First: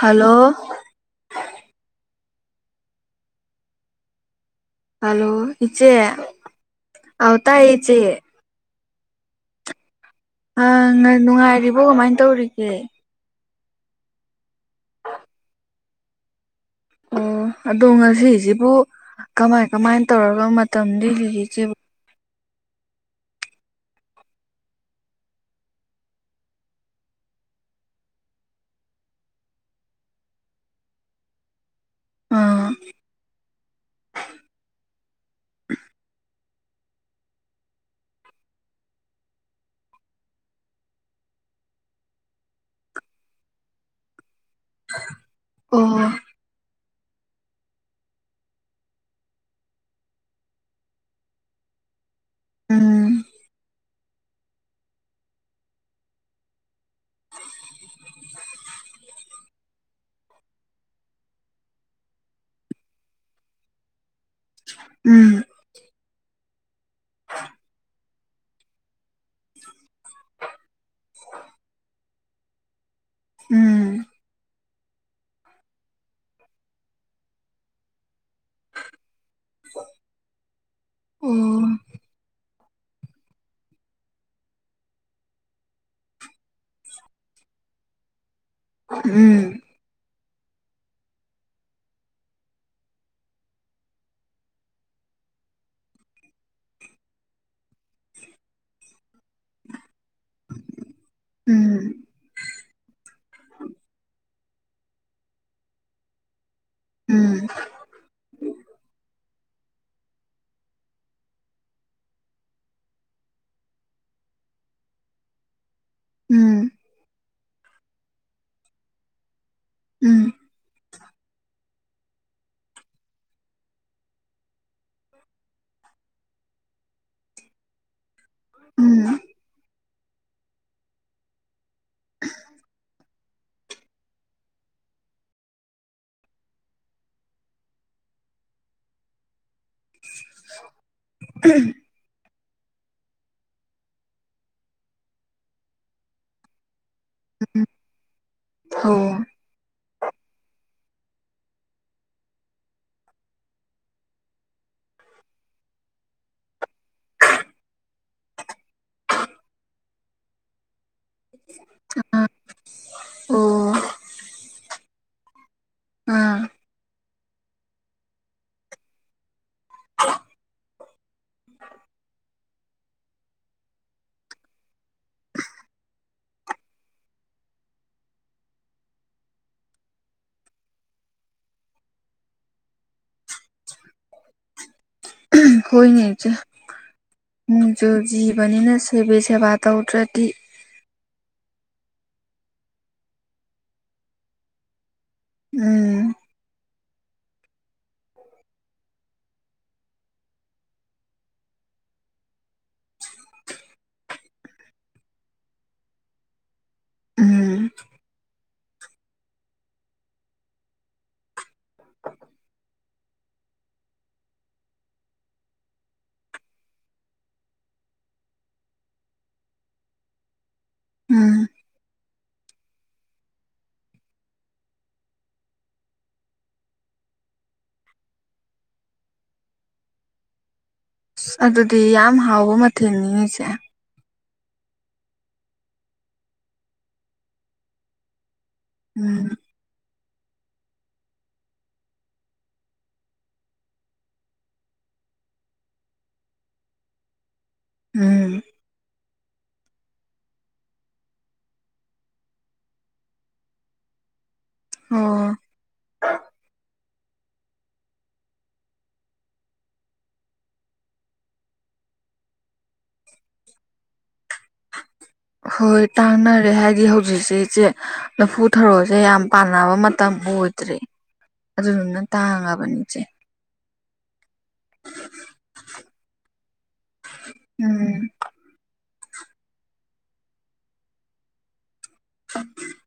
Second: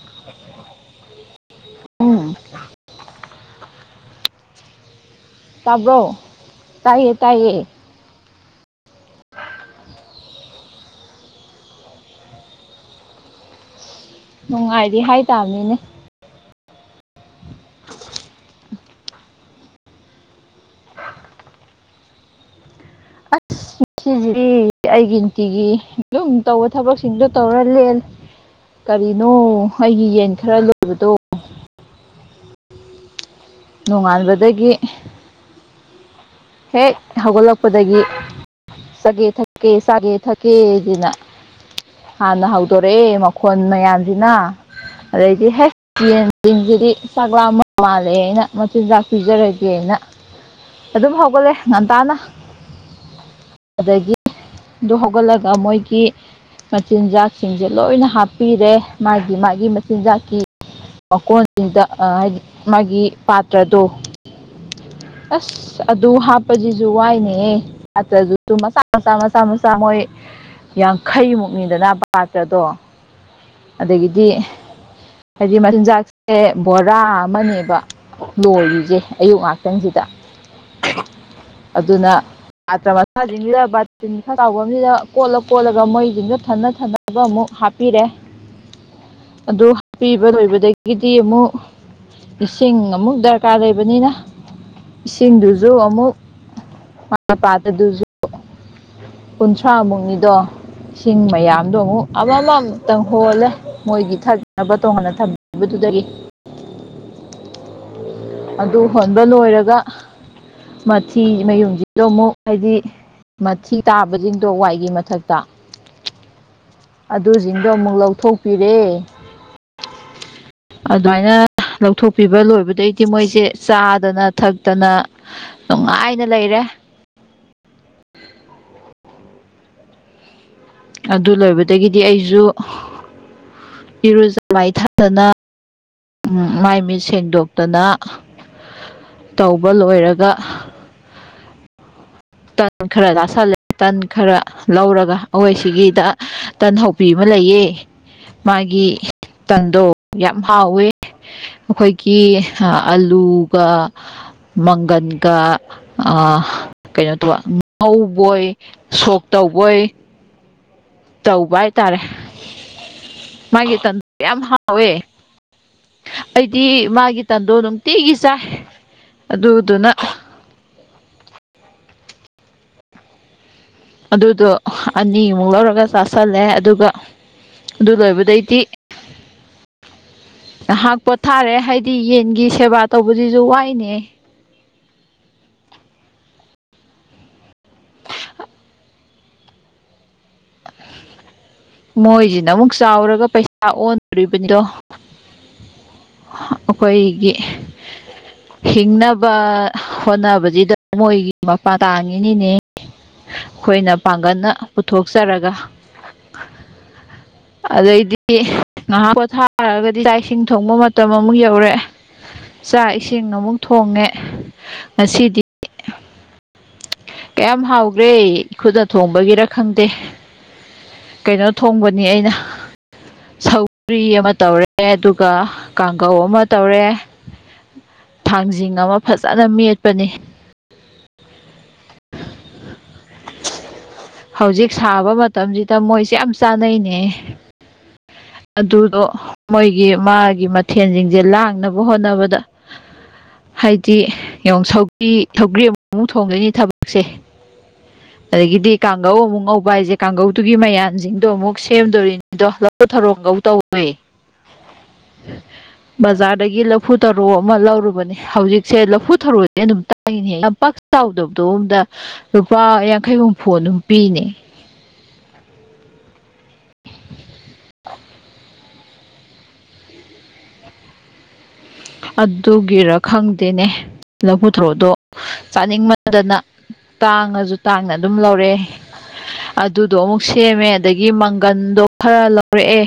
hello ꯎꯝ hello ꯏꯆꯦ ꯇꯥꯕ꯭ꯔꯣ ꯑꯥꯎ ꯇꯥꯏꯌꯦ ꯏꯆꯦ ꯑꯥ ꯅꫭꯏ ꯅꯨꯡꯉꯥꯏꯔꯤꯕꯣ ꯀꯃꯥꯏꯅ ꯇꯧꯔꯤꯒꯦ ꯅꯨꯡꯉꯥꯏꯔꯤ ꯍꯥꯏꯇꯥꯝꯅꯤꯅꯦ ꯑꯣ ꯑꯗꯣ ꯉꯁꯤꯁꯤꯕꯨ ꯀꯃꯥꯏ ꯀꯃꯥꯏ ꯇꯧꯔꯒ ꯃꯇꯝ ꯂꯦꯜꯂꯤꯒꯦ ꯏꯆꯦꯕꯨ ꯑꯁ ꯁꯤꯁꯤꯗꯤ ꯑꯩꯒꯤ ꯅꯨꯡꯇꯤꯒꯤ ꯑꯗꯨꯝ ꯇꯧꯕ ꯊꯕꯛꯁꯤꯡꯗꯣ ꯇꯧꯔ ꯂꯦꯜꯂ ꯀꯔꯤꯅꯣ ꯑꯩꯒꯤ ꯌꯦꯟ ꯈ꯭ꯔ ꯂꯣꯏꯕꯗꯣ ꯑꯥ ꯅꯣꯉꯥꯟꯕꯗꯒꯤ ꯍꯦꯛ ꯍꯧꯒꯠꯂꯛꯄꯗꯒꯤ ꯆꯥꯒꯦ ꯊꯛꯀꯦ ꯆꯥꯒꯦ ꯊꯛꯀꯦꯖꯤꯅ ꯍꯥꯟꯅ ꯍꯧꯗꯣꯔꯛꯑꯦ ꯃꯈꯣꯟ ꯃꯌꯥꯝꯁꯤꯅ ꯑꯗꯩꯗꯤ ꯍꯦ ꯑꯣ ꯌꯦꯟꯁꯤꯡꯁꯤꯗꯤ ꯆꯥꯛ ꯂꯥꯝꯃ ꯂꯥꯜꯂꯦ ꯍꯥꯏꯅ ꯃꯆꯤꯟꯖꯥꯛ ꯄꯤꯖꯔꯒꯦ ꯍꯥꯏꯅ ꯑꯗꯨꯝ ꯍꯧꯒꯠꯂꯦ ꯉꯟꯇꯥꯅ ꯎꯝ ꯑꯗꯒꯤ ꯑꯗꯨ ꯍꯧꯒꯠꯂꯒ ꯃꯣꯏꯒꯤ ꯃꯆꯤꯟꯖꯥꯛꯁꯤꯡꯁꯦ ꯂꯣꯏꯅ ꯍꯥꯞꯄꯤꯔꯦ ꯃꯥꯒꯤ ꯃꯥꯒꯤ ꯃꯆꯤꯟꯖꯥꯛꯀꯤ ꯑꯣꯀꯣꯟ ꯆꯤꯟ [unintelligible] ꯑꯥ ꯍꯥꯏꯗꯤ ꯃꯥꯒꯤ ꯄꯥꯇ꯭ꯔꯗꯣ ꯎꯝ ꯑꯁ ꯑꯗꯨ ꯍꯥꯞꯄꯁꯤꯁꯨ ꯋꯥꯏꯅꯦꯍꯦ ꯄꯥꯠꯇ꯭ꯔꯥꯗꯨꯁꯨ ꯃꯆꯥ ꯃꯆꯥ ꯃꯆꯥ ꯃꯆꯥ ꯃꯣꯏ ꯌꯥꯡꯈꯩꯃꯨꯛꯅꯤꯗꯅ ꯄꯥꯠꯇ꯭ꯔꯗꯣ ꯎꯝ ꯑꯗꯒꯤꯗꯤ ꯍꯥꯏꯗꯤ ꯃꯆꯤꯟꯖꯥꯛꯁꯦ ꯕꯣꯔꯥ ꯑꯃꯅꯦꯕ ꯂꯣꯏꯔꯤꯖꯦ ꯑꯌꯨꯛ ꯉꯍꯥꯛꯇꯪꯁꯤꯗ ꯑꯣ ꯑꯗꯨꯅ ꯁꯥꯇ꯭ꯔ ꯃꯁꯥꯁꯤꯡꯁꯤꯗ ꯕꯥꯇꯤꯟ ꯈ꯭ꯔ ꯆꯥꯎꯕꯝꯁꯤꯗ ꯀꯣꯠꯂ ꯀꯣꯠꯂꯒ ꯃꫭꯏ ꯁꯤꯡꯗꯨ ꯊꯟꯅ ꯊꯟꯅ ꯇꯕꯛ ꯑꯃꯨꯛ ꯍꯥꯞꯄꯤꯔꯦ ꯎꯝ ꯑꯗꯨ ꯍꯤꯕ ꯂꯣꯏꯕꯗꯒꯤꯗꯤ ꯑꯃꯨꯛ ꯏꯁꯤꯡ ꯑꯃꯨꯛ ꯗꯔꯀꯥꯔ ꯂꯩꯕꯅꯤꯅ ꯏꯁꯤꯡꯗꯨꯁꯨ ꯑꯃꯨꯛ ꯃꯥ ꯄꯥꯠꯇ꯭ꯔꯗꯨꯖꯨ ꯀꯨꯟꯊ꯭ꯔꯥ ꯃꯨꯛꯅꯤꯗꯣ ꯏꯁꯤꯡ ꯃꯌꯥꯝꯗꯣ ꯑꯃꯨꯛ ꯎꯝ ꯑꯃꯝ ꯑꯃꯝꯇꯪ ꯍꯣꯜꯂꯦ ꯃꯣꯏꯒꯤ ꯊꯛꯅꯕ ꯇꯣꯉꯥꯟꯅ ꯊꯝꯕꯗꯨꯗꯒꯤ ꯎꯝ ꯑꯗꯨ ꯍꯣꯟꯕ ꯂꯣꯏꯔꯒ ꯃꯊꯤ ꯃꯌꯨꯡꯁꯤꯗꫭ ꯑꯃꯨꯛ ꯍꯥꯏꯗꯤ ꯃꯊꯤ ꯇꯥꯕꯁꯤꯡꯗꯣ ꯋꯥꯏꯒꯤ ꯃꯊꯛꯇ ꯎꯝ ꯑꯗꯨꯁꯤꯡꯗꯣ ꯑꯃꯨꯛ ꯂꯧꯊꯣꯛꯄꯤꯔꯦ ꯎꯝ ꯑꯗꯨꯃꯥꯏꯅ ꯂꯧꯊꯣꯛꯄꯤꯕ ꯂꯣꯏꯕꯗꯩ ꯇꯤ ꯃꯣꯏꯁꯦ ꯆꯥꯗꯅ ꯊꯛꯇꯅ ꯅꯨꯡꯉꯥꯏꯅ ꯂꯩꯔꯦ ꯎꯝ ꯑꯗꯨ ꯂꯣꯏꯕꯗꯒꯤꯗꯤ ꯑꯩꯁꯨ ꯏꯔꯨꯖ ꯃꯥꯏ ꯊꯥꯗꯅ ꯃꯥꯏ ꯃꯤꯠ ꯁꯦꯡꯗꯣꯛꯇꯅ ꯇꯧꯕ ꯂꯣꯏꯔꯒ ꯎꯝ [unintelligible] ꯇꯟ ꯈꯔ ꯆꯥꯁꯜꯂꯦ ꯇꯟ ꯈꯔ ꯂꯧꯔꯒ ꯑꯩꯈꯣꯏꯁꯤꯒꯤꯗ ꯇꯟꯍꯧꯕꯤ ꯑꯃ ꯂꯩꯌꯦ ꯃꯥꯒꯤ ꯑꯣ ꯇꯟꯗꯣ ꯌꯥꯝ ꯍꯥꯎꯋꯦ ꯑꯩꯈꯣꯏꯒꯤ ꯑꯂꯨꯒ ꯃꯪꯒꯟꯒ ꯑꯥ ꯇꯨꯑ ꯉꯧꯕꯣꯏ ꯁꯣꯛ ꯇꯧꯕꯣꯏ ꯇꯧꯕ ꯍꯥꯏꯇꯥꯔꯦ ꯑꯣ ꯃꯥꯒꯤ ꯇꯟꯗꫭ ꯌꯥꯝ ꯍꯥꯎꯋꯦ ꯑꯥ ꯑꯩꯗꯤ ꯃꯥꯒꯤ ꯇꯟꯗꯣ ꯅꯨꯡꯇꯤꯒꯤ ꯆꯥꯏ ꯑꯗꯨꯗꯨꯅ ꯑꯗꯨꯗꯣ ꯑꯅꯤꯃꯨꯛ ꯂꯧꯔꯒ ꯆꯥꯥꯁꯜꯂꯦ ꯑꯗꯨꯒ ꯑꯗꯨ ꯂꯣꯏꯕꯗꯩꯗꯤ ꯉꯥꯏꯍꯥꯛ ꯄꯣꯊꯥꯔꯦ ꯍꯥꯏꯗꯤ ꯌꯦꯟꯒꯤ ꯁꯦꯕꯥ ꯇꯧꯕꯁꯤꯁꯨ ꯋꯥꯏꯅꯦ ꯍꯣꯏꯅꯦ ꯏꯆꯦ ꯅꯣꯡꯖꯨ ꯖꯤꯕꯅꯤꯅ ꯁꯦꯕꯤ ꯁꯦꯕꯥ ꯇꯧꯗ꯭ꯔꯗꯤ ꯃꯣꯏꯁꯤꯅ ꯑꯃꯨꯛ ꯆꯥꯎꯔꯒ ꯄꯩꯁꯥ ꯑꯣꯟꯗꯣꯔꯤꯕꯅꯤꯗꯣ ꯎꯝ ꯑꯩꯈꯣꯏꯒꯤ ꯍꯤꯡꯅꯕ ꯍꯣꯠꯅꯕꯁꯤꯗ ꯃꯣꯏꯒꯤ ꯃꯄꯥꯟ ꯇꯥꯡꯉꯤꯅꯤꯅꯦ ꯑꯩꯈꯣꯏꯅ ꯄꯥꯡꯒꯜꯅ ꯄꯨꯊꯣꯛꯆꯔꯒ ꯎꯝ ꯑꯗꯩꯗꯤ ꯉꯥꯏꯍꯥꯛ ꯄꯣꯊꯥꯔꯒꯗꯤ ꯆꯥꯛ ꯏꯁꯤꯡ ꯊꯣꯡꯕ ꯃꯇꯝ ꯑꯃꯨꯛ ꯌꯧꯔꯑꯦ ꯆꯥꯛ ꯏꯁꯤꯡ ꯑꯃꯨꯛ ꯊꯣꯡꯉꯦ ꯉꯁꯤꯗꯤ ꯀꯌꯥꯝ ꯍꯥꯎꯒ꯭ꯔꯦ ꯈꯨꯠꯅ ꯊꯣꯡꯕꯒꯤꯔ ꯈꯪꯗꯦ ꯎꯝ ꯀꯩꯅꯣ ꯊꯣꯡꯕ ꯑꯩꯅ ꯁꯧꯒ꯭ꯔꯤ ꯑꯃ ꯇꯧꯔꯦ ꯑꯗꯨꯒ ꯀꯥꯡꯒꯧ ꯑꯃ ꯇꯧꯔꯦ ꯊꯥꯡꯖꯤꯡ ꯑꯃ ꯐꯖꯅ ꯃꯦꯠꯄꯅꯤ ꯑ ꯑꯗꯨꯗꯤ ꯌꯥꯝ ꯍꯥꯎꯕ ꯃꯊꯦꯜꯅꯤꯅꯦ ꯏꯆꯦ ꯍꯧꯖꯤꯛ ꯁꯥꯕ ꯃꯇꯝꯁꯤꯗ ꯃꯣꯏꯁꯦ ꯌꯥꯝ ꯆꯥꯅꯩꯅꯦ ꯑꯗꯨꯗꯣ ꯎꯝ ꯃꯣꯏꯒꯤ ꯃꯥꯒꯤ ꯃꯊꯦꯜꯁꯤꯡꯁꯦ ꯂꯥꯡꯅꯕ ꯍꯣꯠꯅꯕꯗ ꯍꯥꯏꯗꯤ ꯌꯦꯡ ꯁꯔꯤ ꯁꯧꯒ꯭ꯔꯤ ꯑꯃꯨꯛ ꯊꯣꯡꯗꯣꯏꯅꯤ ꯊꯕꯛꯁꯦ ꯎꯝ ꯑꯗꯒꯤꯗꯤ ꯀꯥꯡꯒꯧ ꯑꯃꯨꯛ ꯉꯧ [unintelligible] ꯀꯥꯡꯒꯧꯗꯨꯒꯤ ꯃꯌꯥꯟꯁꯤꯡꯗꯣ ꯑꯃꯨꯛ ꯁꯦꯝꯗꯣꯔꯤꯅꯤꯗꯣ ꯂꯥꯐꯨ ꯊꯔꯣ ꯉꯧꯇꯧ ꯑꯣ [inaudible] ꯕꯖꯥꯔꯗꯒꯤ ꯂꯐꯨ ꯊꯔꯣ ꯑꯃ ꯂꯧꯔꯨꯕꯅꯤ ꯍꯧꯖꯤꯛꯁꯦ ꯂꯐꯨ ꯊꯔꯣꯗꯤ ꯑꯗꯨꯝ ꯌꯥꯝ ꯄꯥꯛ ꯆꯥꯎꯗꯕꯗꯨꯗ ꯂꯨꯄꯥ ꯌꯥꯡꯈꯩ ꯍꯨꯝꯐꯨ ꯑꯗꯨꯝ ꯄꯤꯅꯦ ꯍꯣꯏ ꯇꯥꯡꯅꯔꯦ ꯍꯥꯏꯗꯤ ꯍꯧꯖꯤꯛꯁꯦ ꯏꯆꯦ ꯂꯐꯨ ꯊꯔꯣꯁꯦ ꯌꯥꯝ ꯄꯥꯟꯅꯕ ꯃꯇꯝ ꯑꯣꯏꯦ [inaudible] ꯑꯗꯨꯒꯤꯔ ꯈꯪꯗꯦꯅꯦ ꯂꯐꯨ ꯊꯔꯣꯗꯣ ꯆꯥꯅꯤꯡꯕꯗꯅ ꯇꯥꯡꯉꯁꯨ ꯇꯥꯡꯅ ꯎꯝ ꯑꯗꯨꯝ ꯂꯧꯔꯦ ꯑꯗꯨꯗꯣ ꯑꯃꯨꯛ ꯁꯦꯝꯃꯦ ꯑꯗꯒꯤ ꯃꯪꯒꯟꯗꯣ ꯈꯔ ꯂꯧꯔꯛꯑꯦ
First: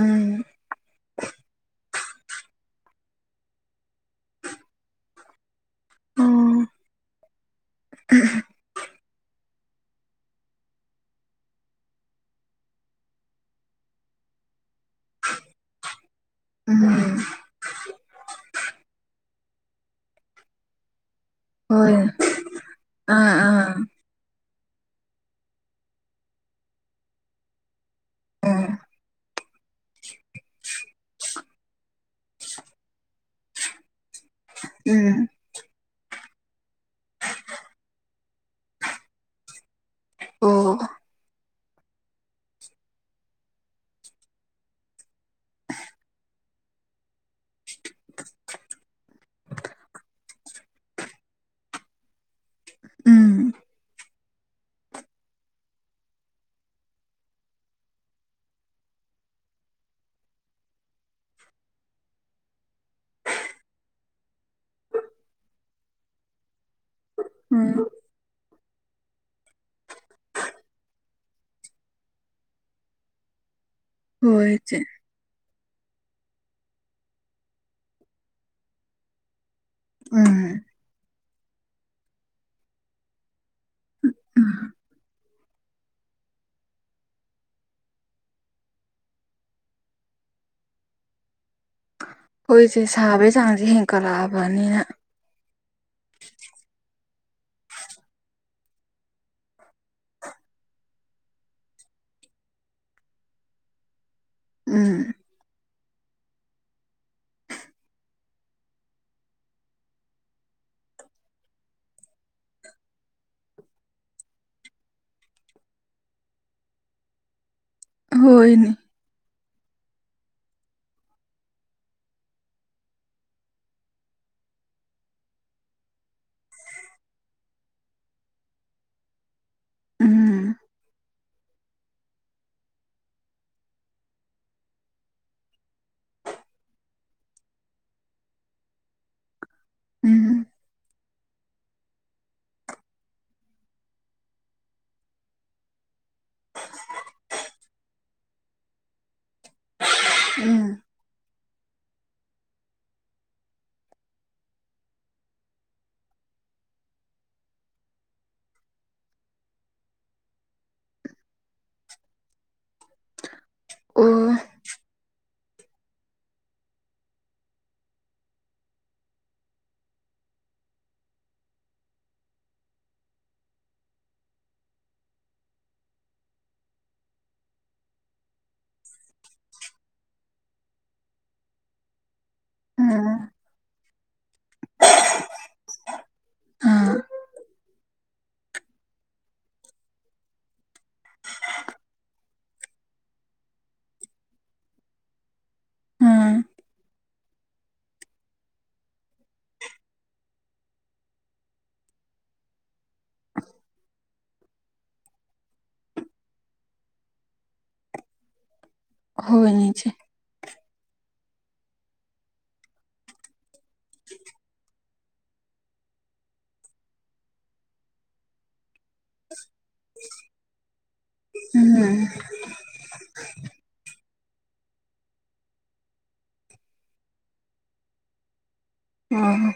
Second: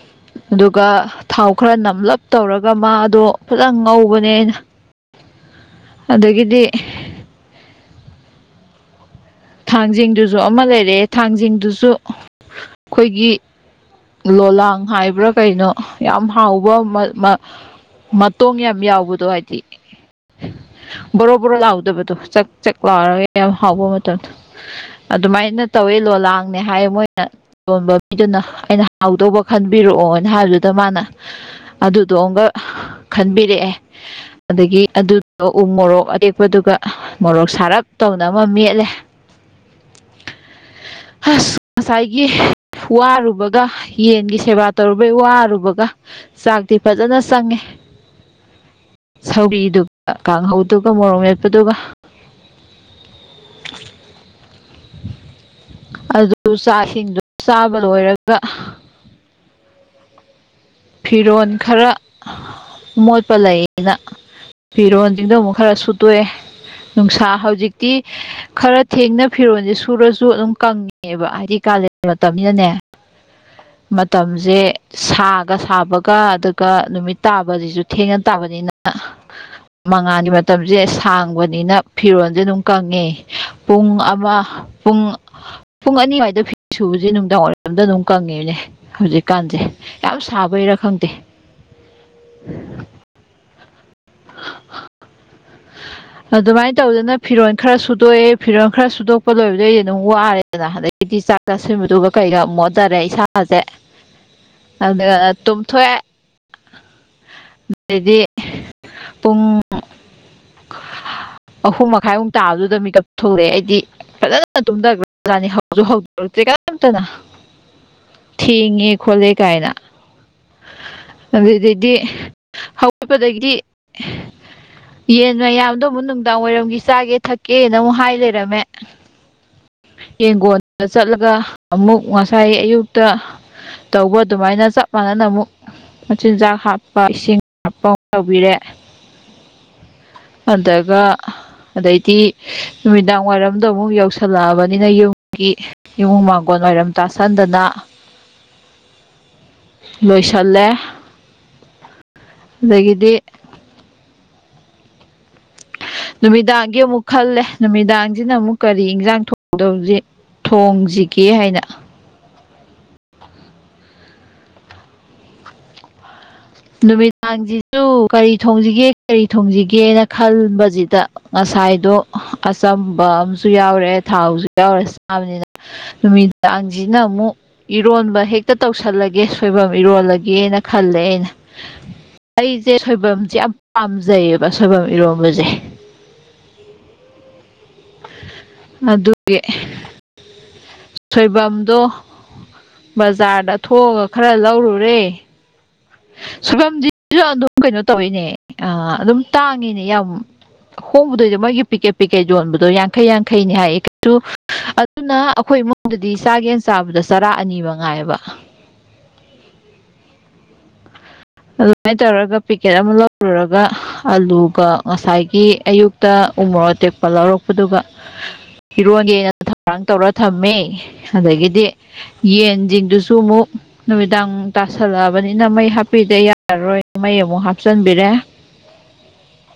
ꯎꯝ ꯑꯗꯨꯒ ꯊꯥꯎ ꯈꯔ ꯅꯝꯂꯞ ꯇꯧꯔꯒ ꯃꯥꯗꯣ ꯐꯖꯅ ꯉꯧꯕꯅꯦ ꯑꯩꯅ ꯑꯗꯒꯤꯗꯤ ꯑꯣ [unintelligible] ꯊꯥꯡꯖꯤꯡꯗꯨꯁꯨ ꯑꯃ ꯂꯩꯔꯛꯑꯦ ꯊꯥꯡꯖꯤꯡꯗꯨꯁꯨ ꯑꯩꯈꯣꯏꯒꯤ ꯂꯣꯂꯥꯡ ꯍꯥꯏꯕ꯭ꯔꯥ ꯀꯩꯅꯣ ꯌꯥꯝ ꯍꯥꯎꯕ ꯎꯝ [unintelligible] ꯃꯇꯣꯡ ꯌꯥꯝ ꯌꯥꯎꯕꯗꯣ ꯍꯥꯏꯗꯤ ꯕꯣꯔꯣ ꯕꯣꯔꯣ ꯍꯣꯏ ꯂꯥꯎꯗꯕꯗꯣ ꯆꯛ ꯆꯛ ꯂꯥꯎꯔꯒ ꯑꯥ ꯌꯥꯝ ꯑꯥ ꯍꯥꯎꯕ ꯃꯇꯝꯗ‌ꯣ ꯑꯗꯨꯃꯥꯏꯅ ꯇꯧꯋꯦ ꯂꯣꯂꯥꯡꯅꯦ ꯍꯥꯏꯌꯦ ꯃꯣꯏꯅ ꯌꯣꯟꯕ ꯃꯤꯗꯨꯅ ꯎꯝ ꯑꯩꯅ ꯍꯥꯎꯗꯧꯕ ꯈꯟꯕꯤꯔꯛꯑꯣꯅ ꯍꯥꯏꯕꯗꯨꯗ ꯃꯥꯅ ꯑꯗꯨꯗꯣ ꯑꯃꯒ ꯈꯟꯕꯤꯔꯛꯑꯦ ꯑꯗꯒꯤ ꯎꯝ ꯑꯗꯨꯗ‌ꯣ ꯎꯃꯣꯔꯣꯛ ꯑꯇꯦꯛꯄꯗꯨꯒ ꯃꯣꯔꯣꯛ ꯁꯥꯔꯞ ꯇꯧꯅ ꯑꯃ ꯃꯦꯠꯂꯦ ꯑꯣ ꯑꯁ ꯉꯁꯥꯏꯒꯤ ꯋꯥꯔꯨꯕꯒ ꯌꯦꯟꯒꯤ ꯁꯦꯕꯥ ꯇꯧꯔꯨꯕꯩ ꯋꯥꯔꯨꯕꯒ ꯆꯥꯛꯇꯤ ꯐꯖꯅ ꯆꯪꯉꯦ ꯁꯧꯒ꯭ꯔꯤꯗꯨꯒ ꯀꯥꯡꯍꯧꯗꯨꯒ ꯃꯣꯔꯣꯛ ꯃꯦꯠꯄꯗꯨꯒ ꯎꯝ ꯑꯗꯨ ꯆꯥꯛꯁꯤꯡꯗꯨ ꯆꯥꯕ ꯂꯣꯏꯔꯒ ꯐꯤꯔꯣꯜ ꯈꯔ ꯃꯣꯠꯄ ꯂꯩꯌꯦꯅ ꯐꯤꯔꯣꯟꯁꯤꯡꯗꯣ ꯑꯃꯨꯛ ꯈꯔ ꯁꯨꯠꯗꯣꯛꯑꯦ ꯅꯨꯡꯁꯥ ꯎꯝ ꯍꯧꯖꯤꯛꯀꯤ ꯈꯔ ꯊꯦꯡꯅ ꯐꯤꯔꯣꯟꯁꯦ ꯁꯨꯔꯁꯨ ꯑꯗꯨꯝ ꯀꯪꯉꯦꯕ ꯍꯥꯏꯗꯤ ꯀꯥꯂꯦꯟ ꯃꯇꯝꯅꯤꯅꯅꯦ ꯍꯣꯏ ꯃꯇꯝꯁꯦ ꯏꯆꯦ ꯁꯥꯡ ꯁꯥꯒ ꯁꯥꯕꯒ ꯑꯗꯨꯒ ꯅꯨꯃꯤꯠ ꯇꯥꯕꯁꯤꯁꯨ ꯊꯦꯡꯅ ꯇꯥꯕꯅꯤꯅ ꯃꯉꯥꯜꯒꯤ ꯎꯝ ꯃꯇꯝꯁꯦ ꯁꯥꯡꯕꯅꯤꯅ ꯐꯤꯔꯣꯜꯁꯦ ꯑꯗꯨꯝ ꯀꯪꯉꯦ ꯄꯨꯡ ꯑꯃ ꯄꯨꯡ ꯄꯨꯡ ꯑꯅꯤ ꯑꯗꯨꯋꯥꯏꯗ ꯐꯤ ꯁꯨꯕꯁꯦ ꯅꯨꯡꯗꯥꯡ ꯋꯥꯏꯔꯝꯗ ꯑꯗꯨꯝ ꯀꯪꯉꯦꯅꯦ ꯍꯧꯖꯤꯛꯀꯥꯟꯁꯦ ꯌꯥꯝ ꯁꯥꯕꯩꯔꯥ ꯈꯪꯗꯦ ꯑꯩꯈꯣꯏꯁꯦ ꯁꯥꯕꯒꯤ ꯆꯥꯡꯁꯦ ꯍꯦꯟꯀꯠꯂꯛꯑꯕꯅꯤꯅ [inaudible] ꯑꯗꯨꯃꯥꯏꯅ ꯇꯧꯗꯅ ꯐꯤꯔꯣꯜ ꯈꯔ ꯁꯨꯗꯣꯛꯑꯦ ꯐꯤꯔꯣꯜ ꯈꯔ ꯁꯨꯗꯣꯛꯄ ꯂꯣꯏ‌‌ꯕꯗꯩ ꯑꯩꯥꯩ ꯑꯗꯨꯝ ꯋꯥꯔꯦ ꯑꯗꯨꯅ ꯑꯗꯒꯤꯗꯤ ꯆꯥꯛ ꯆꯥꯁꯤꯟꯕꯗꯨꯒ ꯀꯩꯒ ꯃꯣꯟꯊꯔꯦ ꯏꯁꯥꯁꯦ ꯎꯝ ꯑꯗꯨꯅ ꯇꯨꯝꯊꯣꯛꯑꯦ ꯑꯗꯒꯤ ꯄꯨꯡ ꯑꯍꯨꯝ ꯃꯈꯥꯏꯃꯨꯛ ꯇꯥꯕꯗꯨꯗ ꯃꯦꯀꯞ ꯊꯣꯛꯂꯛꯑꯦ ꯑꯩꯗꯤ ꯐꯖꯅ ꯇꯨꯝꯊꯈꯔ ꯖꯥꯠꯅ‌ꯦ ꯍꯧꯁꯨ ꯍꯧꯗ‌ꯣꯔꯛꯇꯔ‌ꯦ ꯀꯅꯥꯝꯇꯅ ꯍꯣꯏꯅꯦ ꯊꯦꯡꯉꯦ ꯈꯣꯠꯂꯦ ꯀꯥꯏꯅ ꯑꯗꯨꯗꯩꯗꯤ ꯍꯧꯒꯠꯄꯗꯒꯤꯗꯤ [inaudible] ꯌꯦꯟ ꯃꯌꯥꯝꯗꯣ ꯑꯃꯨꯛ ꯅꯨꯡꯗꯥꯡ ꯋꯥꯏꯔꯝꯒꯤ ꯆꯥꯒꯦ ꯊꯛꯀꯦꯅ ꯑꯃꯨꯛ ꯍꯥꯏ ꯂꯩꯔꯝꯃꯦ ꯎꯝ ꯌꯦꯡꯒꯣꯟꯗ ꯆꯠꯂꯒ ꯑꯃꯨꯛ ꯉꯁꯥꯏ ꯑꯌꯨꯛꯇ ꯇꯧꯕ ꯑꯗꯨꯃꯥꯏꯅ ꯆꯞ ꯃꯥꯟꯅꯅ ꯑꯃꯨꯛ ꯃꯆꯤꯟꯖꯥꯛ ꯍꯥꯞꯄ ꯏꯁꯤꯡ ꯍꯥꯞꯄ ꯑꯃꯨꯛ ꯇꯧꯕꯤꯔꯦ ꯎꯝ ꯑꯗꯒ ꯑꯗꯩꯗꯤ ꯅꯨꯃꯤꯗꯥꯡ ꯋꯥꯏꯔꯝꯗꯣ ꯑꯃꯨꯛ ꯌꯧꯁꯜꯂꯛꯑꯕꯅꯤꯅ ꯌꯨꯝꯒꯤ ꯏꯃꯨꯡ ꯃꯥꯡꯒꯣꯜ ꯋꯥꯏꯔꯝ ꯇꯥꯁꯟꯗꯅ ꯂꯣꯏꯁꯜꯂꯦ ꯎꯝ ꯑꯗꯒꯤꯗꯤ ꯅꯨꯃꯤꯗꯥꯡꯒꯤ ꯑꯃꯨꯛ ꯈꯜꯂꯦ ꯅꯨꯃꯤꯗꯥꯡꯁꯤꯅ ꯑꯃꯨꯛ ꯀꯔꯤ ꯏꯟꯁꯥꯡ ꯊꯣꯡꯗꯧꯁꯤ ꯊꯣꯡꯁꯤꯒꯦ ꯍꯥꯏꯅ ꯑꯣ ꯅꯨꯃꯤꯗꯥꯡꯁꯤꯁꯨ ꯀꯔꯤ ꯊꯣꯡꯁꯤꯒꯦ ꯀꯔꯤ ꯊꯣꯡꯁꯤꯒꯦꯅ ꯈꯟꯕꯁꯤꯗ ꯉꯁꯥꯏꯗꯣ ꯑꯆꯝꯕ ꯑꯃꯁꯨ ꯌꯥꯎꯔꯦ ꯊꯥꯎꯁꯨ ꯌꯥꯎꯔꯦ ꯆꯥꯕꯅꯤꯅ ꯅꯨꯃꯤꯗꯥꯡꯁꯤꯅ ꯑꯃꯨꯛ ꯏꯔꯣꯟꯕ ꯍꯦꯛꯇ ꯇꯧꯁꯜꯂꯒꯦ ꯁꯣꯏꯕꯨꯝ ꯏꯔꯣꯜꯂꯒꯦꯅ ꯈꯜꯂꯦ ꯑꯩꯅ ꯑꯩꯁꯦ ꯎꯝ ꯁꯣꯏꯕꯨꯝꯁꯦ ꯌꯥꯝ ꯄꯥꯝꯖꯩꯌꯦꯕ ꯁꯣꯏꯕꯨꯝ ꯏꯔꯣꯟꯕꯁꯦ ꯑꯥ ꯑꯗꯨꯒꯤ ꯁꯣꯏꯕꯨꯝꯗꯣ ꯕꯖꯥꯔꯗ ꯊꯣꯛꯑꯒ ꯈꯔ ꯂꯧꯔꯨꯔꯦ ꯎꯝ ꯁꯣꯏꯕꯨꯝꯁꯤꯁꯨ ꯑꯗꯨꯝ ꯀꯩꯅꯣ ꯇꯧꯏꯅꯦ ꯑ ꯑꯗꯨꯝ ꯇꯥꯡꯉꯤꯅꯦ ꯌꯥꯝ ꯍꯣꯡꯕꯗꯣꯏ ꯃꯣꯏꯒꯤ ꯄꯤꯛꯀꯦꯠ ꯄꯤꯛꯀꯦꯠ ꯌꯣꯟꯕꯗꯣ ꯌꯥꯡꯈꯩ ꯌꯥꯡꯈꯩꯅꯤ ꯍꯥꯏꯌꯦ ꯀꯩꯁꯨ ꯑꯗꯨꯅ ꯑꯩꯈꯣꯏ ꯏꯃꯨꯡꯗꯗꯤ ꯆꯥꯒꯦꯅ ꯆꯥꯕꯗ ꯆꯔꯥ ꯑꯅꯤ ꯃꯉꯥꯏꯑꯕ ꯍꯣꯏꯅꯦ ꯏꯆꯦ ꯑꯗꯨꯃꯥꯏꯅ ꯇꯧꯔꯒ ꯄꯦꯛꯀꯦꯠ ꯑꯃ ꯂꯧꯔꯨꯔꯒ ꯑꯂꯨꯒ ꯉꯁꯥꯏꯒꯤ ꯑꯌꯨꯛꯇ ꯎꯃꯣꯔꯣꯛ ꯑꯇꯦꯛꯄ ꯂꯧꯔꯛꯄꯗꯨꯒ ꯏꯔꯣꯟꯒꯦꯅ ꯊꯧꯔꯥꯡ ꯇꯧꯔ ꯊꯝꯃꯦ ꯑꯗꯒꯤꯗꯤ ꯎꯝ ꯌꯦꯟꯁꯤꯡꯗꯨꯁꯨ ꯑꯃꯨꯛ ꯅꯨꯃꯤꯗꯥꯡ ꯇꯥꯁꯜꯂꯛꯑꯕꯅꯤꯅ ꯃꯩ ꯍꯥꯞ ꯍꯥꯞꯄꯤꯗ ꯌꯥꯔꯔꯣꯏꯅ ꯃꯩ ꯑꯃꯨꯛ ꯍꯥꯞꯆꯤꯟꯕꯤꯔꯦ ꯑꯣ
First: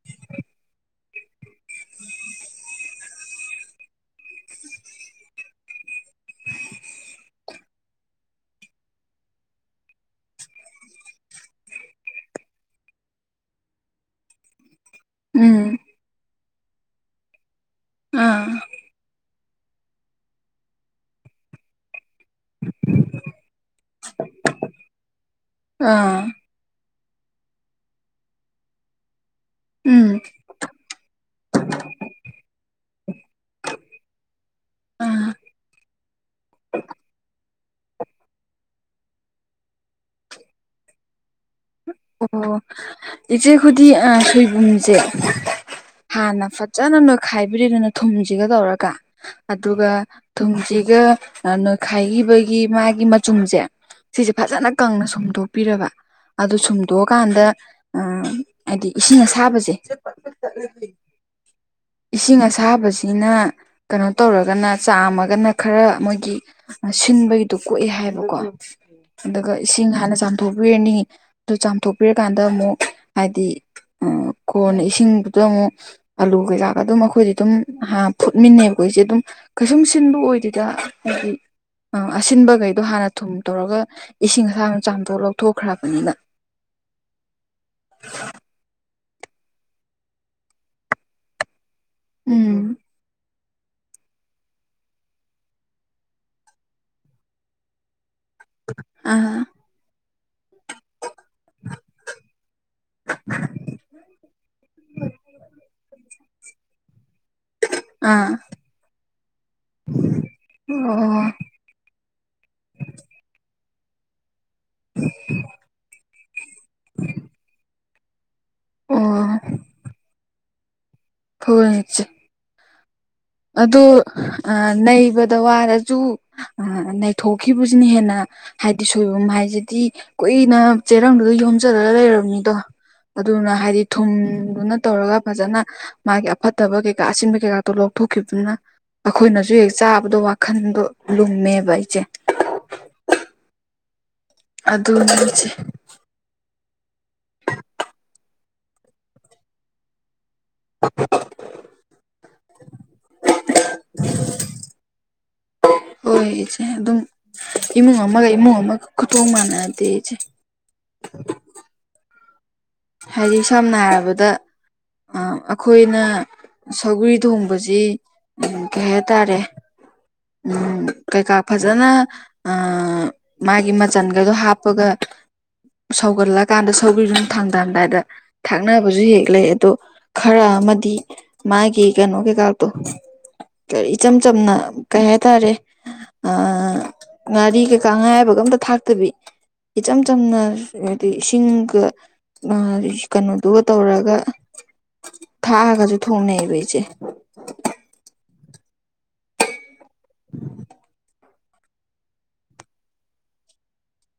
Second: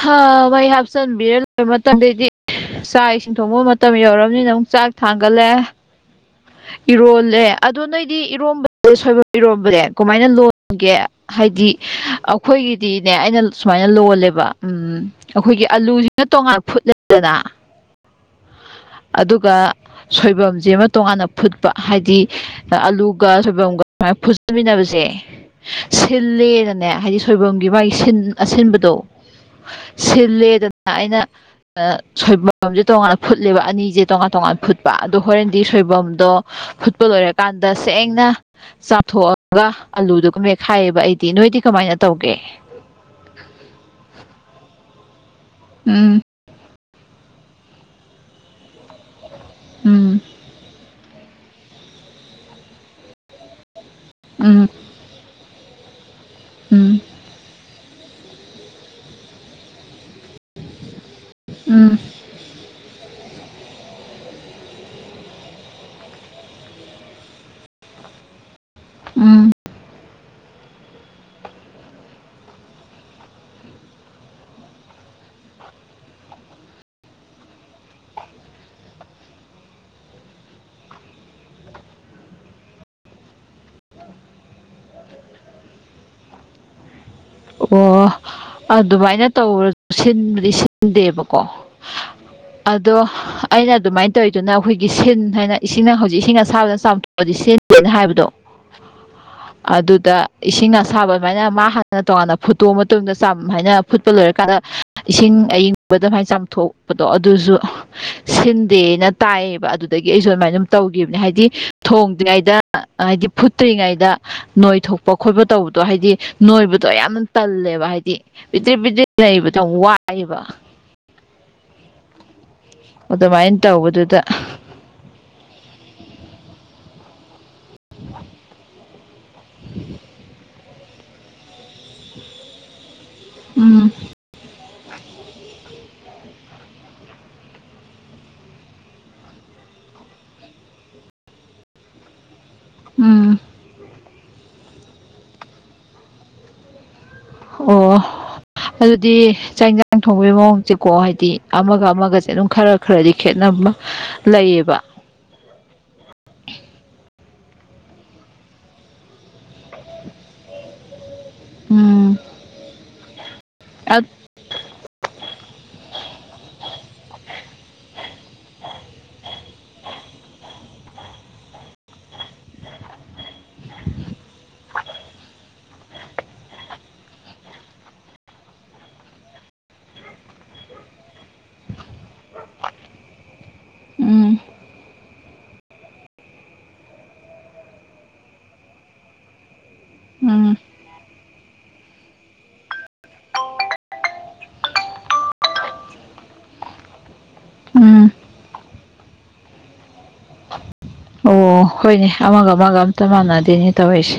ꯍꯥ ꯃꯩ ꯍꯥꯞꯆꯤꯟꯕꯤꯔꯦ ꯂꯣꯏꯕ ꯃꯇꯝꯗꯗꯤ ꯆꯥꯛ ꯏꯁꯤꯡ ꯊꯣꯡꯕ ꯃꯇꯝ ꯌꯧꯔꯕꯅꯤꯅ ꯑꯃꯨꯛ ꯆꯥꯛ ꯊꯥꯡꯒꯠꯂꯦ ꯏꯔꯣꯜꯂꯦ ꯑꯗꯣ ꯅꯣꯏꯗꯤ ꯏꯔꯣꯝꯕ ꯁꯣꯏꯕꯨꯝ ꯏꯔꯣꯝꯕꯁꯦ ꯀꯃꯥꯏꯅ ꯂꯣꯟꯒꯦ ꯍꯥꯏꯗꯤ ꯑꯩꯈꯣꯏꯒꯤꯗꯤꯅꯦ ꯑꯩꯅ ꯁꯨꯃꯥꯏꯅ ꯂꯣꯜꯂꯦꯕ ꯑꯩꯈꯣꯏꯒꯤ ꯎꯝ ꯑꯂꯨ ꯖꯤꯅ ꯇꯣꯉꯥꯟ ꯐꯨꯠꯂꯦꯗꯅ ꯑꯥ ꯑꯗꯨꯒ ꯁꯣꯏꯕꯨꯝꯁꯤꯃ ꯇꯣꯉꯥꯟꯅ ꯐꯨꯠꯄ ꯍꯥꯏꯗꯤ ꯑꯂꯨꯒ ꯁꯣꯏꯕꯨꯝꯒ ꯁꯨꯃꯥꯏꯅ ꯐꯨꯠꯆꯤꯟꯃꯤꯟꯅꯕꯁꯦ ꯑꯥ ꯁꯤꯜꯂꯦꯅꯅꯦ ꯍꯥꯏꯗꯤ ꯁꯣꯏꯕꯨꯝꯒꯤ ꯃꯥꯒꯤ ꯑꯁꯤꯟꯕꯗꯣ ꯎꯝ ꯁꯤꯜꯂꯦꯗꯅ ꯑꯩꯅ ꯁꯣꯏꯕꯨꯝꯁꯦ ꯇꯣꯉꯥꯟꯅ ꯐꯨꯠꯂꯦꯕ ꯑꯅꯤꯁꯦ ꯇꯣꯉꯥꯟ ꯇꯣꯉꯥꯟ ꯐꯨꯠꯄ ꯑꯗꯣ ꯑꯥ ꯍꯣꯔꯦꯟꯗꯤ ꯁꯣꯏꯕꯨꯝ ꯗꯣ ꯐꯨꯠꯄ ꯂꯣꯏꯔꯀꯥꯟꯗ ꯁꯦꯡꯅ ꯆꯝꯊꯣꯛꯑꯒ ꯑꯂꯨꯗꯨꯒ ꯃꯦꯠꯈꯥꯏꯌꯦꯕ ꯑꯩꯗꯤ ꯅꯣꯏꯗꯤ ꯀꯃꯥꯏꯅ ꯇꯧꯒꯦ ꯑꯣ ꯏꯆꯦ ꯑꯩꯈꯣꯏꯗꯤ ꯁꯣꯏꯕꯨꯝꯁꯦ ꯎꯝ ꯍꯥꯟꯅ ꯐ ꯐꯖꯅ ꯅꯣꯏꯈꯥꯏꯕꯤꯔꯦꯗꯅ ꯊꯨꯝꯁꯤꯒ ꯇꯧꯔꯒ ꯑꯗꯨꯒ ꯎꯝ ꯊꯨꯝꯁꯤꯒ ꯅꯣꯏꯈꯥꯏꯈꯤꯕꯒꯤ ꯃꯥꯒꯤ ꯃꯆꯨꯝꯁꯦ ꯁꯤꯁꯦ ꯎꯝ ꯐꯖꯅ ꯀꯪꯅ ꯁꯨꯝꯗꯣꯛ ꯄꯤꯔꯕ ꯑꯗꯨ ꯁꯨꯝ ꯎꯝ ꯇꯣꯛꯑꯀꯥꯟꯗ ꯍꯥꯏꯗꯤ ꯏꯁꯤꯡ ꯑꯁꯥꯕꯁꯦ ꯎꯝ ꯏꯁꯤꯡ ꯑꯁꯥꯕꯁꯤꯅ ꯀꯩꯅꯣ ꯇꯧꯔꯒꯅ ꯆꯥꯝꯃꯒꯅ ꯈꯔ ꯃꯣꯏꯒꯤ ꯑꯁꯤꯟꯕꯒꯤꯗꯣ ꯀꯣꯛꯑꯦ ꯍꯥꯏꯕꯀꯣ ꯎꯝ ꯑꯗꯨꯒ ꯏꯁꯤꯡ ꯍꯥꯟꯅ ꯆꯥꯝꯊꯣꯛꯄꯤꯔꯅꯤ ꯑꯗꯨ ꯆꯥꯝꯊꯣꯛꯄꯤꯔꯀꯥꯟꯗ ꯑꯃꯨꯛ ꯍꯥꯏꯗꯤ ꯀꯣꯟꯅ ꯏꯁꯤꯡꯗꯨꯗ ꯑꯃꯨꯛ ꯑꯂꯨ ꯀꯩꯀꯥꯒ ꯑꯗꯨꯝ ꯑꯩꯈꯣꯏꯗꯤ ꯑꯗꯨꯝ ꯐꯨꯠꯃꯤꯟꯅꯩꯕ ꯑꯩꯈꯣꯏ ꯏꯆꯦ ꯑꯗꯨꯝ ꯀꯩꯁꯨꯝ ꯁꯤꯟꯕ ꯑꯣꯏꯗꯦꯗ ꯍꯥꯏꯗꯤ ꯑꯪ ꯑꯁꯤꯟꯕꯈꯩꯗꯣ ꯍꯥꯟꯅ ꯊꯨꯝ ꯇꯧꯔꯒ ꯏꯁꯤꯡ ꯑꯁꯥꯕꯗ ꯆꯥꯝꯊꯣꯛꯑ ꯂꯧꯊꯣꯛꯈ꯭ꯔꯕꯅꯤꯅ ꯑꯣ ꯑꯗꯨꯃꯥꯏꯅ ꯇꯧꯕꯁꯨ ꯁꯤꯟꯕꯗꯤ ꯁꯤꯟꯗꯦꯕꯀꯣ ꯎꯝ ꯑꯗꯣ ꯑꯩꯅ ꯑꯗꯨꯃꯥꯏꯅ ꯇꯧꯔꯤꯗꯨꯅ ꯑꯩꯈꯣꯏꯒꯤ ꯁꯤꯟ ꯍꯥꯏꯅ ꯏꯁꯤꯡꯅ ꯍꯧꯖꯤꯛ ꯏꯁꯤꯡ ꯑꯁꯥꯕꯗ ꯆꯥꯝꯊꯣꯛꯑꯗꯤ ꯁꯤꯟꯗꯦꯅ ꯍꯥꯏꯕꯗꯣ ꯑ ꯑꯗꯨꯗ ꯏꯁꯤꯡ ꯑꯁꯥꯕ ꯑꯗꯨꯃꯥꯏꯅ ꯃꯥ ꯍꯥꯟꯅ ꯇꯣꯉꯥꯟꯅ ꯐꯨꯠꯇꯣꯛꯑ ꯃꯇꯨꯡꯗ ꯆꯥꯝ ꯍꯥꯏꯅ ꯐꯨꯠꯄ ꯂꯣꯏꯔꯀꯥꯟꯗ ꯏꯁꯤꯡ ꯑꯏꯤꯡꯕꯗ ꯑꯗꯨꯃꯥꯏꯅ ꯆꯥꯝꯊꯣꯛꯄꯗꯣ ꯑꯗꯨꯁꯨ ꯑꯥ ꯁꯤꯟꯗꯦꯅ ꯇꯥꯏꯌꯦꯕ ꯑꯗꯨꯗꯒꯤ ꯑꯩꯁꯨ ꯑꯗꯨꯃꯥꯏꯅ ꯑꯗꯨꯝ ꯇꯧꯈꯤꯕꯅꯦ ꯑꯣ ꯍꯥꯏꯗꯤ ꯊꯣꯡꯗ꯭ꯔꯤꯉꯩꯗ ꯍꯥꯏꯗꯤ ꯐꯨꯠꯇ꯭ꯔꯤꯉꯩꯗ ꯅꯣꯏ ꯊꯣꯛꯄ ꯈꯣꯠꯄ ꯇꯧꯕꯗꯣ ꯍꯥꯏꯗꯤ ꯅꯣꯏꯕꯗꯣ ꯌꯥꯝ ꯇꯜꯂꯦꯕ ꯍꯥꯏꯗꯤ ꯄꯤꯗꯤꯛ ꯄꯤꯗꯤꯛ ꯑꯣ ꯅꯩꯕꯗꯣ ꯋꯥꯏꯑꯦꯕ ꯑꯣꯏ ꯑꯗꯨꯃꯥꯏꯅ ꯑꯗꯨ ꯇꯧꯕꯗꯨꯗ ꯅꯩꯕꯗ ꯋꯥꯔꯁꯨ ꯅꯩꯊꯣꯛꯈꯤꯕꯁꯤꯅ ꯍꯦꯟꯅ ꯍꯥꯏꯗꯤ ꯁꯣꯏꯕꯨꯝ ꯍꯥꯏꯁꯤꯗꯤ ꯀꯨꯏꯅ ꯆꯦꯔꯪꯗꯨꯗ ꯌꯣꯝꯖꯔꯒ ꯂꯩꯔꯕꯅꯤꯗꯣ ꯑꯗꯨꯅ ꯍꯥꯏꯗꯤ ꯎꯝ ꯊꯨꯝꯗꯨꯅ ꯇꯧꯔꯒ ꯐꯖꯅ ꯃꯥꯒꯤ ꯑꯐꯠꯇꯕ ꯀꯩꯀꯥ ꯑꯁꯤꯟꯕ ꯀꯩꯀꯥ ꯇꯣꯂꯧ ꯊꯣꯛꯈꯤꯕꯗꯨꯅ ꯑꯩꯈꯣꯏꯅꯁꯨ ꯍꯦꯛ ꯆꯥꯕꯗ ꯋꯥꯈꯟꯗꯣ ꯂꯨꯝꯃꯦꯕ ꯑꯩꯁꯦ ꯎꯝ ꯑꯗꯨ ꯂꯣꯏꯁꯦ ꯑꯣ ꯑꯗꯨꯗꯤ ꯆꯥꯛꯁꯥꯡ ꯊꯣꯡꯕꯒꯤ ꯃꯑꯣꯡꯁꯦꯀꯣ ꯍꯥꯏꯗꯤ ꯑꯃꯒ ꯑꯃꯒꯁꯦ ꯑꯗꯨꯝ ꯈꯔ ꯈꯔꯗꯤ ꯈꯦꯠꯅꯕ ꯂꯩꯌꯦꯕ ꯍꯣꯏ ꯏꯆꯦ ꯑꯗꯨꯝ ꯏꯃꯨꯡ ꯑꯃꯒ ꯏꯃꯨꯡ ꯑꯃꯒ ꯈꯨꯇꯣꯡ ꯃꯥꯟꯅꯗꯦ ꯏꯆꯦ [inaudible] ꯎꯝ ꯍꯥꯏꯗꯤ ꯁꯝꯅ ꯍꯥꯏꯔꯕꯗ ꯑꯩꯈꯣꯏꯅ ꯁꯧꯒ꯭ꯔꯤ ꯊꯣꯡꯕꯁꯤ ꯀꯩ ꯍꯥꯏꯇꯥꯔꯦ ꯀꯩꯀꯥ ꯐꯖꯅ ꯑꯥ ꯃꯥꯒꯤ ꯃꯆꯟꯒꯗꯣ ꯍꯥꯞꯄꯒ ꯁꯧꯒꯠꯂꯀꯥꯟꯗ ꯁꯧꯔꯤꯕꯗꯨꯝ ꯊꯥꯡ ꯄꯝꯗꯥꯏꯗ ꯊꯛꯅꯕꯁꯨ ꯍꯦꯛ ꯂꯩ ꯑꯗꯣ ꯈꯔ ꯑꯃꯗꯤ ꯃꯥꯒꯤ ꯀꯩꯅꯣ ꯀꯩꯀꯥꯗꯣꯀꯩ ꯏꯆꯝ ꯎꯝ ꯆꯝꯅ ꯀꯩ ꯍꯥꯏꯇꯥꯔꯦ ꯑ ꯉꯥꯔꯤ ꯀꯩꯀꯥ ꯉꯥꯌꯥꯏꯕꯒ ꯑꯝꯇ ꯊꯥꯛꯇꯕꯤ ꯏꯆꯝ ꯆꯝꯅ ꯎꯝ ꯍꯥꯏꯗꯤ ꯏꯁꯤꯡꯒ ꯅꯍꯥꯟ ꯀꯩꯅꯣꯗꯨꯒ ꯇꯧꯔꯒ ꯊꯥꯛꯑꯒꯁꯨ ꯊꯣꯡꯅꯩꯑꯕ ꯏꯆꯦ ꯎꯝ ꯑꯣ ꯑꯣ ꯍꯣꯏꯅꯦ ꯑꯃꯒ ꯑꯃꯒ ꯑꯝꯇ ꯃꯥꯟꯅꯗꯦꯅꯦ ꯇꯧꯔꯤꯁꯦ